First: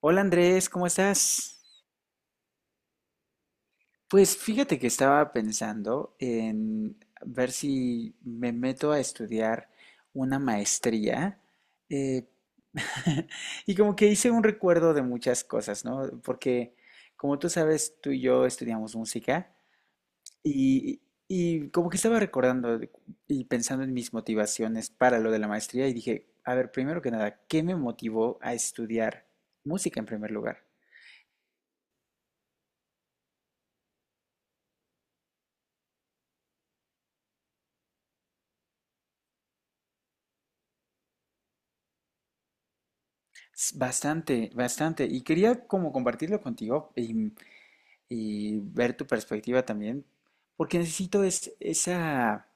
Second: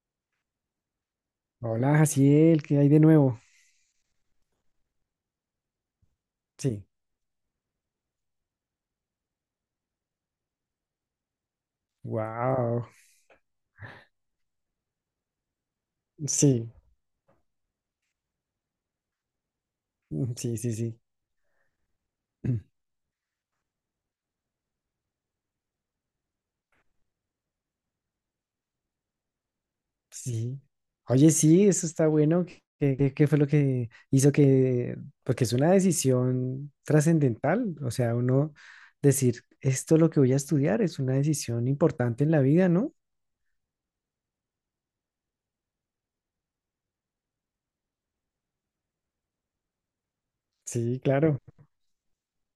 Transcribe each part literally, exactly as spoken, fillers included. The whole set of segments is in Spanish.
Hola Andrés, ¿cómo estás? Hola, Jaciel, ¿qué hay de nuevo? Pues fíjate que estaba pensando Sí. en ver si me meto a estudiar una maestría, eh, Wow. y como que hice un recuerdo de muchas cosas, ¿no? Sí, Porque como tú sabes, tú y yo estudiamos música sí, sí, sí. y, y como que estaba recordando de- y pensando en mis motivaciones para lo de la maestría y dije, a ver, primero que nada, ¿qué me motivó a estudiar música en primer Sí. lugar? Oye, sí, eso está bueno. ¿Qué, qué- qué fue lo que hizo que, porque es una decisión trascendental, o sea, uno decir, esto es lo que voy a estudiar, es una decisión importante en la vida, ¿no? S- Bastante, bastante. Y quería como compartirlo contigo y, y ver tu perspectiva también, porque Sí, necesito claro. es- esa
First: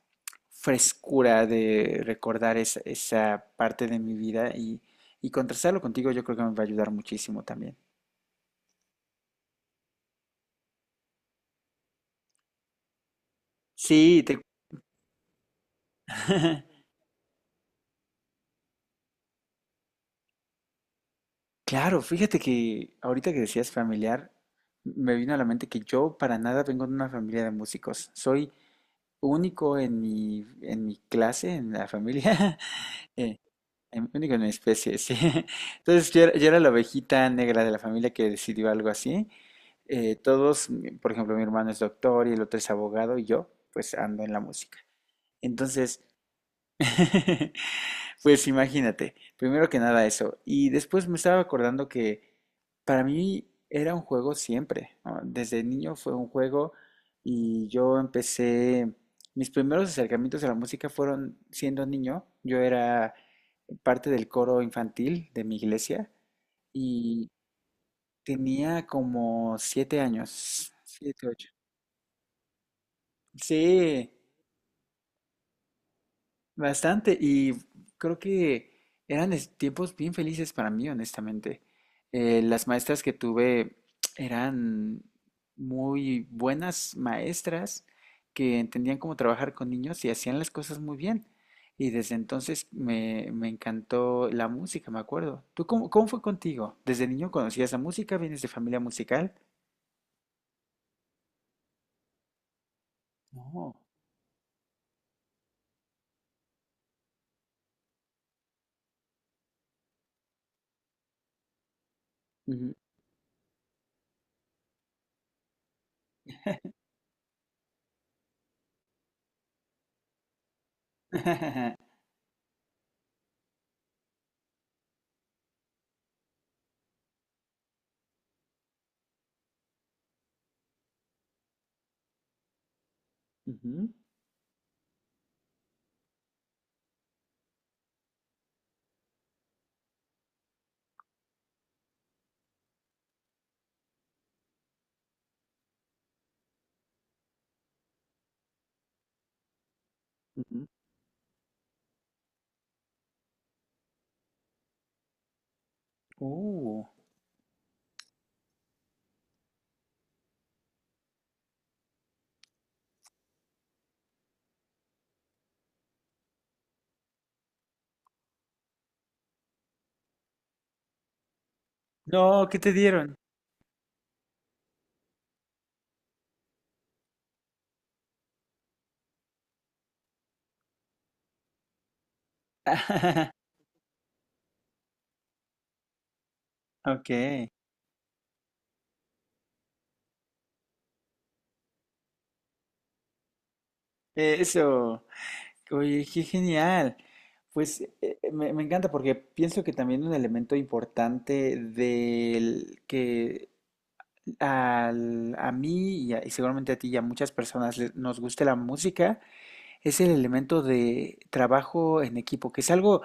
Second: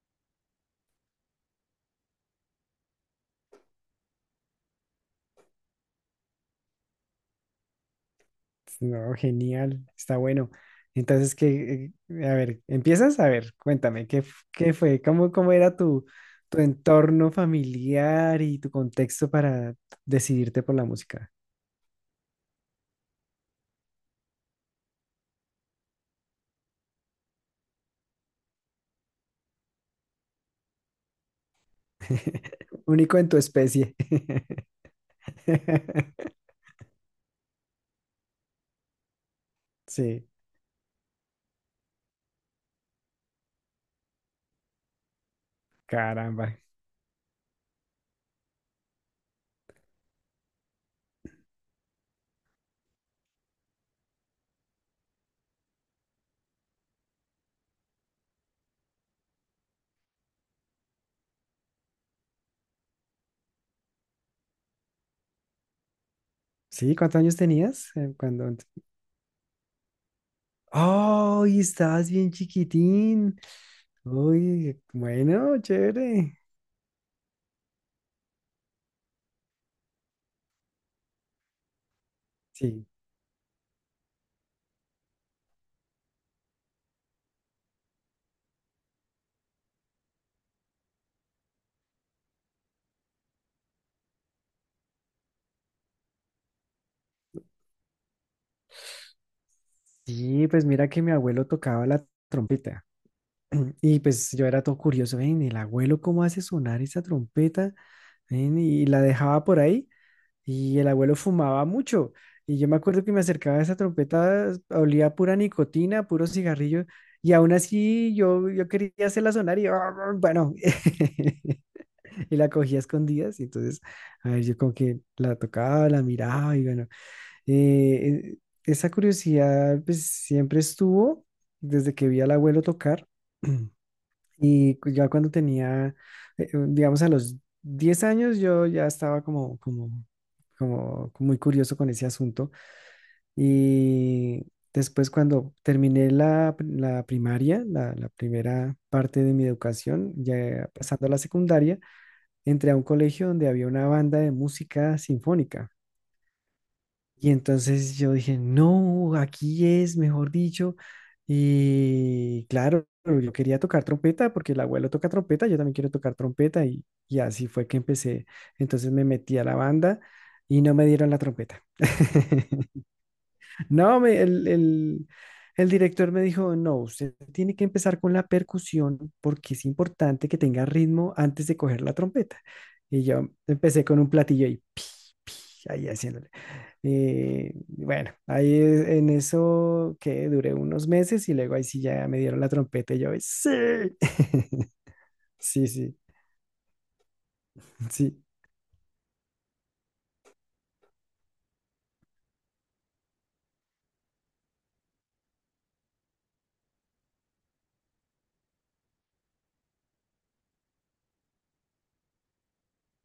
frescura de recordar esa, esa parte de mi vida y, y contrastarlo contigo yo creo que me va a ayudar muchísimo también. No, genial, está bueno. Entonces, ¿qué, eh, a ver, empiezas? A ver, cuéntame, ¿qué, Sí, f- te... qué fue? ¿Cómo, cómo era tu, tu entorno familiar y tu contexto para decidirte por la música? Claro, fíjate que ahorita que decías familiar, me vino a la mente que yo para nada vengo de una familia de músicos. Soy único en mi, en mi clase, en la familia. Único en tu especie. Em, Único en mi especie, sí. Entonces yo era, yo era la ovejita negra de la familia que decidió algo así. Eh, Sí, Todos, mi- por ejemplo, mi hermano es doctor y el otro es abogado y yo, pues ando en la música. Entonces, caramba. pues imagínate, primero que nada eso. Y después me estaba acordando que para mí era un juego siempre, ¿no? Desde niño fue un juego y yo empecé, mis primeros acercamientos a la música fueron siendo niño. Yo era parte del coro infantil de mi iglesia Sí, ¿cuántos y años tenías eh, cuando? ent- tenía como siete años, siete, ocho. ¡Ay, estabas bien chiquitín! Sí, Uy, bueno, chévere. bastante, y creo que eran es- tiempos bien felices para mí, honestamente. Eh, las Sí, maestras que tuve eran muy buenas maestras que entendían cómo trabajar con niños y hacían las cosas muy bien. Y desde entonces me, me encantó la música, me acuerdo. ¿Tú cómo, cómo fue contigo? ¿Desde niño conocías la música? ¿Vienes de familia musical? sí, pues mira que mi abuelo tocaba la trompeta. No. Y pues yo era todo curioso, ven, el abuelo cómo hace sonar esa trompeta, ven, y la dejaba por ahí, y el abuelo fumaba mucho, y yo Ujú. me acuerdo que me acercaba a esa trompeta, olía a pura nicotina, puro cigarrillo, y aún así yo, yo quería hacerla sonar, y bueno, y la cogía a escondidas, y entonces, a ver, yo como que la tocaba, la miraba, y bueno, eh, eh, esa curiosidad pues siempre estuvo desde que vi al abuelo tocar. Ujú, Y cu- ya cuando tenía, eh, eh, digamos, a los diez años, yo ya estaba como, como, como muy curioso con ese asunto. Y después cuando terminé la, pri- la primaria, la, la primera parte de mi educación, ujú. ya pasando a la secundaria, entré a un colegio donde había una banda de música sinfónica. Oh. Y entonces yo dije, no, aquí es, mejor dicho. Y claro, yo quería tocar trompeta porque el abuelo toca trompeta, yo también quiero tocar trompeta y, y así fue que empecé. Entonces me metí a la banda y no me dieron la trompeta. No, ¿qué te dieron? No, me- el, el- el director me dijo, no, usted tiene que empezar con la percusión porque es importante que tenga ritmo antes de coger la trompeta. Y yo empecé con un platillo y pi, pi, ahí haciéndole. Ok, Eh, bueno, ahí e- en eso que duré unos meses y luego ahí sí ya me dieron la trompeta y yo, sí, eso, sí, sí, oye, qué genial. Pues sí, eh, me, me encanta porque pienso que también un elemento importante del que al- a mí y, a- y seguramente a ti y a muchas personas le- nos guste la música es el elemento de trabajo en equipo, que es algo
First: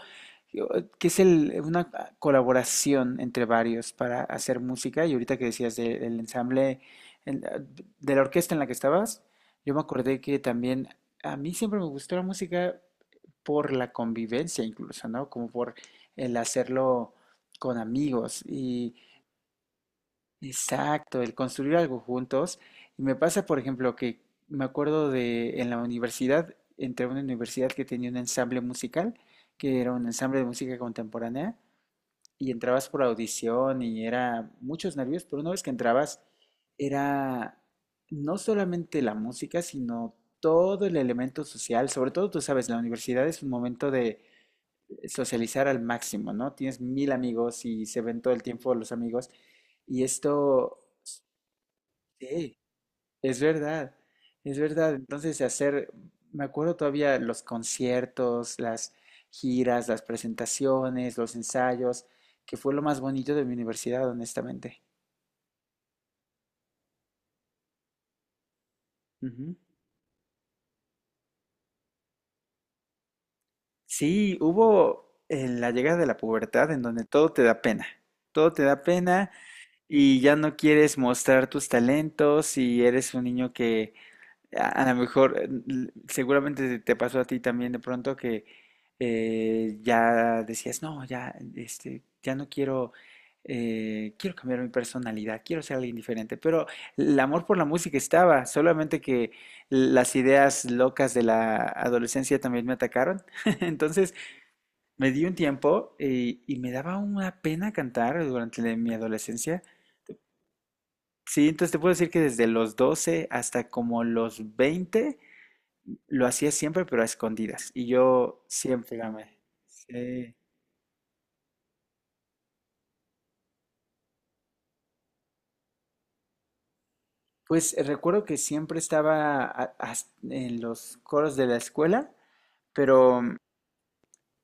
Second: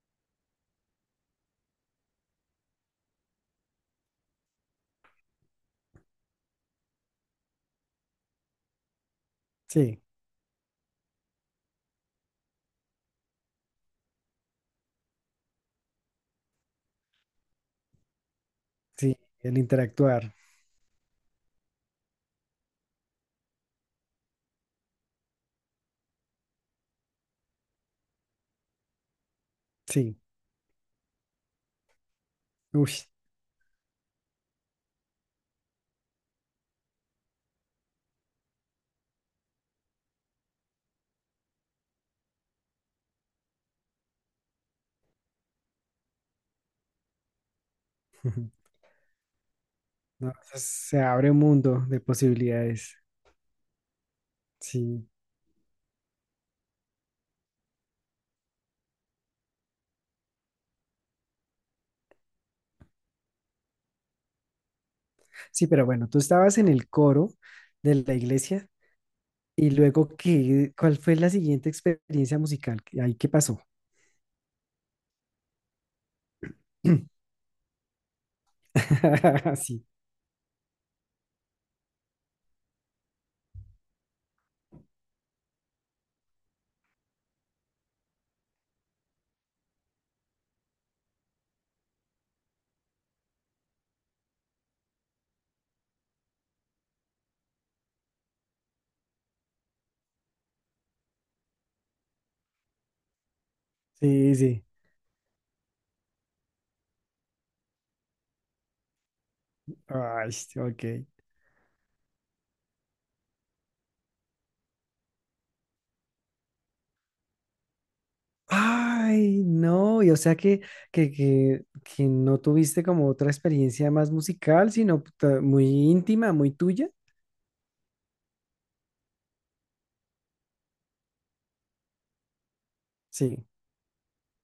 que es el- una colaboración entre varios para hacer música. Y ahorita que decías de- del ensamble, en- de la orquesta en la que estabas, yo me sí, acordé que también a mí siempre me gustó la música por la convivencia incluso, ¿no? Como por el hacerlo con amigos. Y sí, el interactuar, exacto, el construir algo juntos. Y me pasa, por ejemplo, que me acuerdo de en la universidad, entré a una universidad que tenía un ensamble musical, que era un sí, ensamble de música contemporánea, y entrabas uy, por audición y era muchos nervios, pero una vez que entrabas, era no solamente la música, sino todo el elemento social. Sobre todo, tú sabes, la universidad es un momento de socializar al máximo, ¿no? Tienes mil amigos y se ven todo el tiempo los amigos. Y no, eso esto se abre un mundo de sí, posibilidades. es verdad, es verdad. Sí, Entonces, hacer, me acuerdo todavía los conciertos, las giras, las presentaciones, los ensayos, que fue lo más bonito de mi universidad, honestamente. sí, pero bueno, tú estabas en el coro de la iglesia Ujú. y luego, ¿qué, cuál fue la siguiente experiencia musical? ¿Ahí qué pasó? Sí, hubo eh, la llegada de la pubertad en donde todo te da pena, todo te da pena y ya no quieres mostrar tus talentos y eres un niño que A a lo mejor, eh, l- seguramente te te pasó a ti también de pronto que eh, ya decías, no, ya, este, ya no quiero, eh, quiero cambiar mi personalidad, quiero ser alguien diferente. Pero el amor por la música estaba, solamente que las ideas locas de la adolescencia también me atacaron. Entonces Sí, sí, sí. me di un tiempo y, y me daba una pena cantar durante la- mi adolescencia. Ay, sí, ok. Sí, entonces te puedo decir que desde los doce hasta como los veinte lo hacía siempre, pero a escondidas. Y yo siempre gané. Ay, no, y o Sí. sea que, que, que, que no tuviste como otra experiencia más musical, sino ta- muy íntima, muy tuya. Pues eh, recuerdo que siempre estaba a- as- en los coros de la escuela, pero mm, Sí,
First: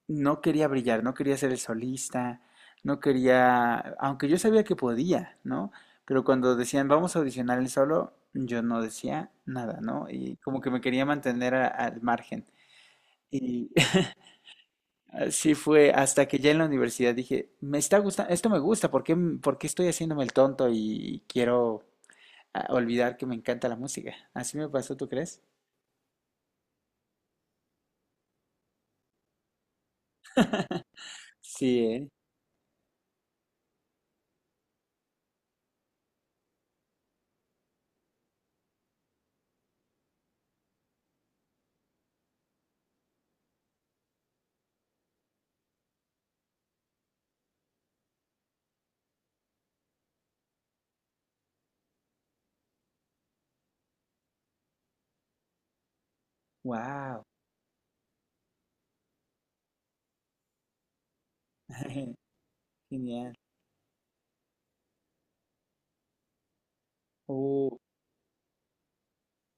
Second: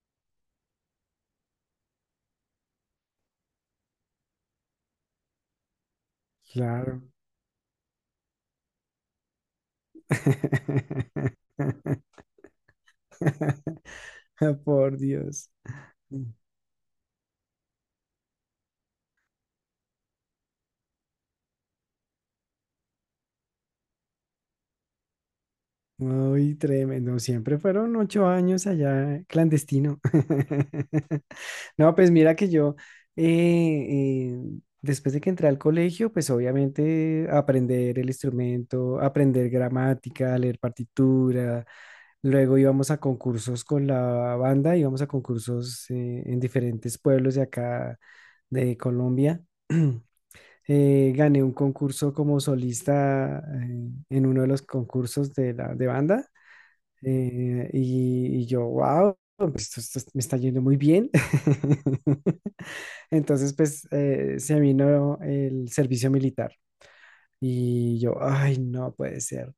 no quería brillar, no quería ser el solista, no quería, aunque yo sabía que podía, ¿no? Pero cuando decían, claro. vamos a audicionar el solo, yo no decía nada, ¿no? Y como que me quería mantener a- al margen. Y Por Dios. así fue, hasta que ya en la universidad dije, me está gustando, esto me gusta, ¿por qué, m- por qué estoy haciéndome el tonto y quiero, ah, olvidar que me encanta la música? Así me pasó, ¿tú crees? Uy, tremendo. Siempre fueron ocho años allá clandestino. Sí, No, ¿eh? pues mira que yo, eh, eh, después de que entré al colegio, pues obviamente aprender el instrumento, aprender gramática, leer partitura. Luego íbamos a concursos con la banda, íbamos a concursos eh, en diferentes pueblos de acá de Colombia. Eh, gané un concurso como solista eh, en uno de los concursos de la de banda. Wow, Eh, y, y yo, wow, esto, esto me está yendo muy bien. genial. Entonces, pues eh, se vino el servicio militar Oh, y yo, ay, no puede ser.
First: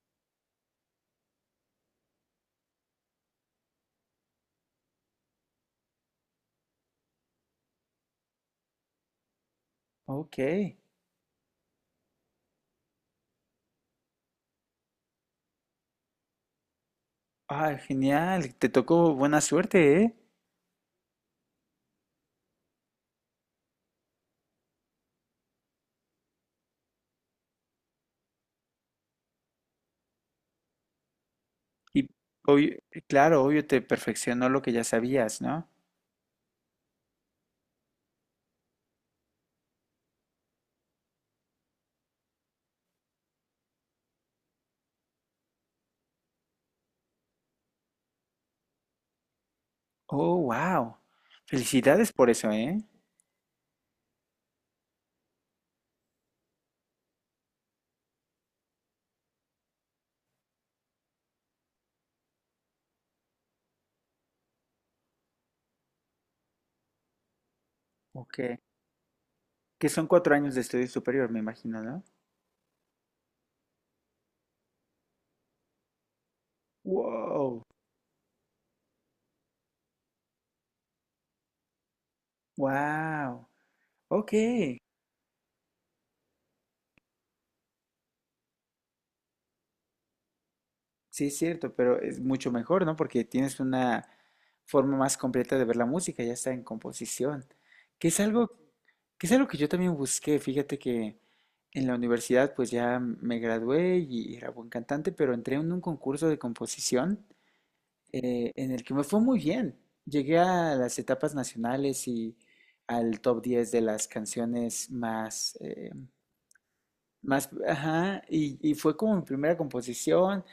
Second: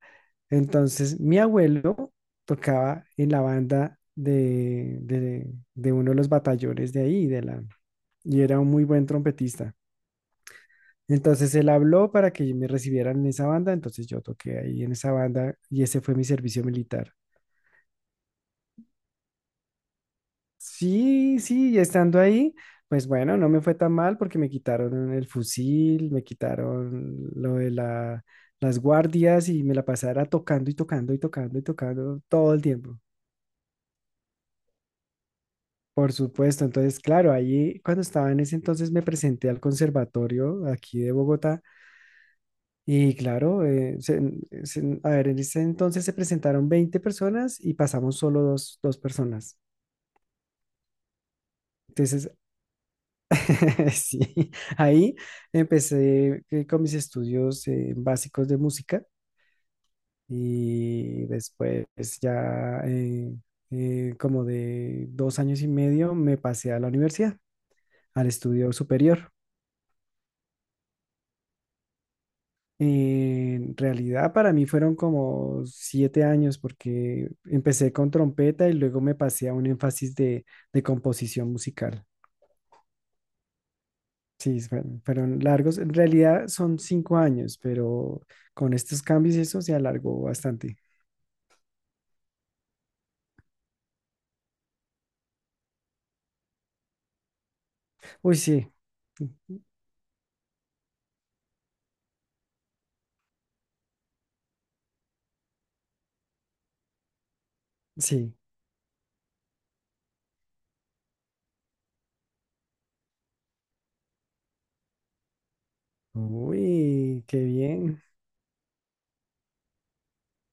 Entonces, mi abuelo tocaba en la banda de, de, de uno de los batallones de ahí, de la, y era un muy buen trompetista. ok. Entonces él habló para que me recibieran en esa banda, entonces yo toqué ahí en esa banda y ese fue mi servicio militar. Ah, genial, te tocó buena suerte, ¿eh? Sí, sí, y estando ahí, pues bueno, no me fue tan mal porque me quitaron el fusil, me quitaron lo de la- las guardias y me la pasara tocando y tocando y tocando y Y tocando todo el obvio- tiempo. claro, obvio te perfeccionó lo que ya sabías, ¿no? Por supuesto, entonces, claro, ahí cuando estaba en ese entonces me presenté al conservatorio aquí de Bogotá y claro, eh, se- se- a ver, en ese entonces se presentaron veinte personas y pasamos solo dos, dos personas. Oh, wow. Felicidades por Entonces, eso, ¿eh? sí, ahí empecé eh, con mis estudios eh, básicos de música y después ya eh, eh, como de dos años y medio me pasé a la universidad, al Ok. estudio superior. Que son cuatro años de estudio superior, me imagino, ¿no? En realidad para mí fueron como siete años porque Wow. empecé con trompeta y luego me pasé a un énfasis de de composición musical. Wow, ok, Sí, sí fue- fueron largos. En realidad son cinco años, pero con estos cambios y eso se alargó bastante. es cierto, pero es mucho mejor, ¿no? Porque tienes una forma más completa de ver la música, ya está en composición, que es Uy, algo, sí, que es algo que yo también busqué. Fíjate que en la universidad, pues ya me gradué y era buen cantante, pero entré en un concurso de composición sí. eh, en el que me fue muy bien. Llegué a las etapas nacionales y al top diez de las canciones más, eh, Uy, qué más, bien. ajá, y, y fue como mi primera composición.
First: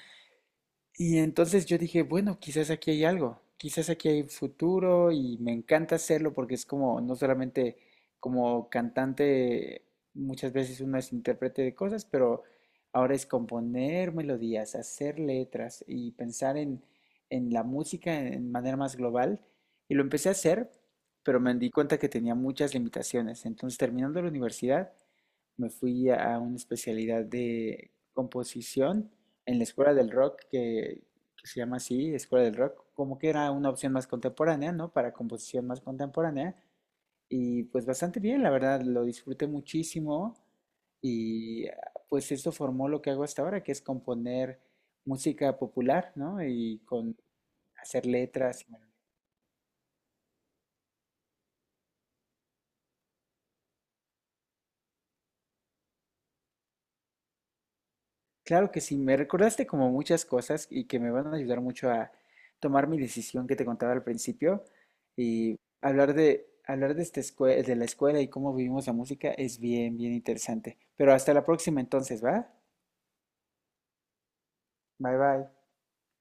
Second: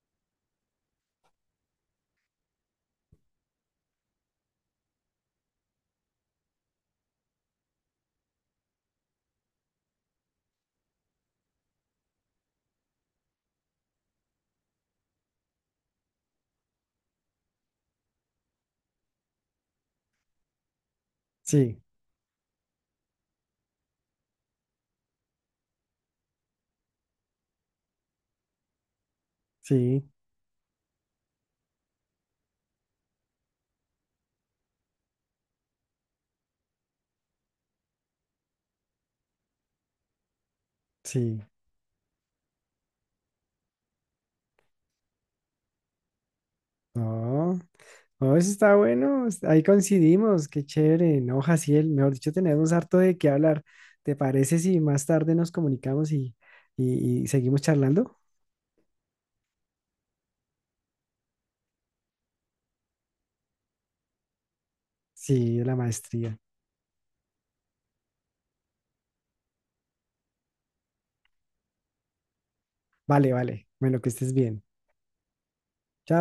Y entonces yo dije, bueno, quizás aquí hay algo, quizás aquí hay futuro y me encanta hacerlo porque es como, no solamente como cantante, muchas veces uno es intérprete de cosas, pero ahora es componer melodías, hacer letras y pensar en, en la música en, en manera más global. Y lo empecé a hacer, pero me di Sí, cuenta que tenía muchas limitaciones. Entonces, terminando la universidad, me fui a una especialidad de composición en la Escuela sí, del Rock, que, que se llama así, Escuela del Rock, como que era una opción más contemporánea, ¿no? Para composición más contemporánea. Y pues bastante bien, la verdad, lo disfruté muchísimo sí. y ah, pues esto formó lo que hago hasta ahora, que es componer música popular, ¿no? Y con No, hacer no, eso letras. está bueno. Ahí coincidimos. Qué chévere. No, Jaciel, mejor dicho, tenemos harto de qué hablar. ¿Te parece si más tarde nos comunicamos y, y y seguimos charlando? Claro que sí, me recordaste como muchas cosas y que me van a ayudar mucho a tomar mi decisión que te contaba al principio y Sí, de la hablar maestría. de hablar de esta escue- de la escuela y cómo vivimos la música es bien, bien interesante. Pero hasta la próxima entonces, ¿va? Vale, vale. Bueno, que estés bien. Bye bye.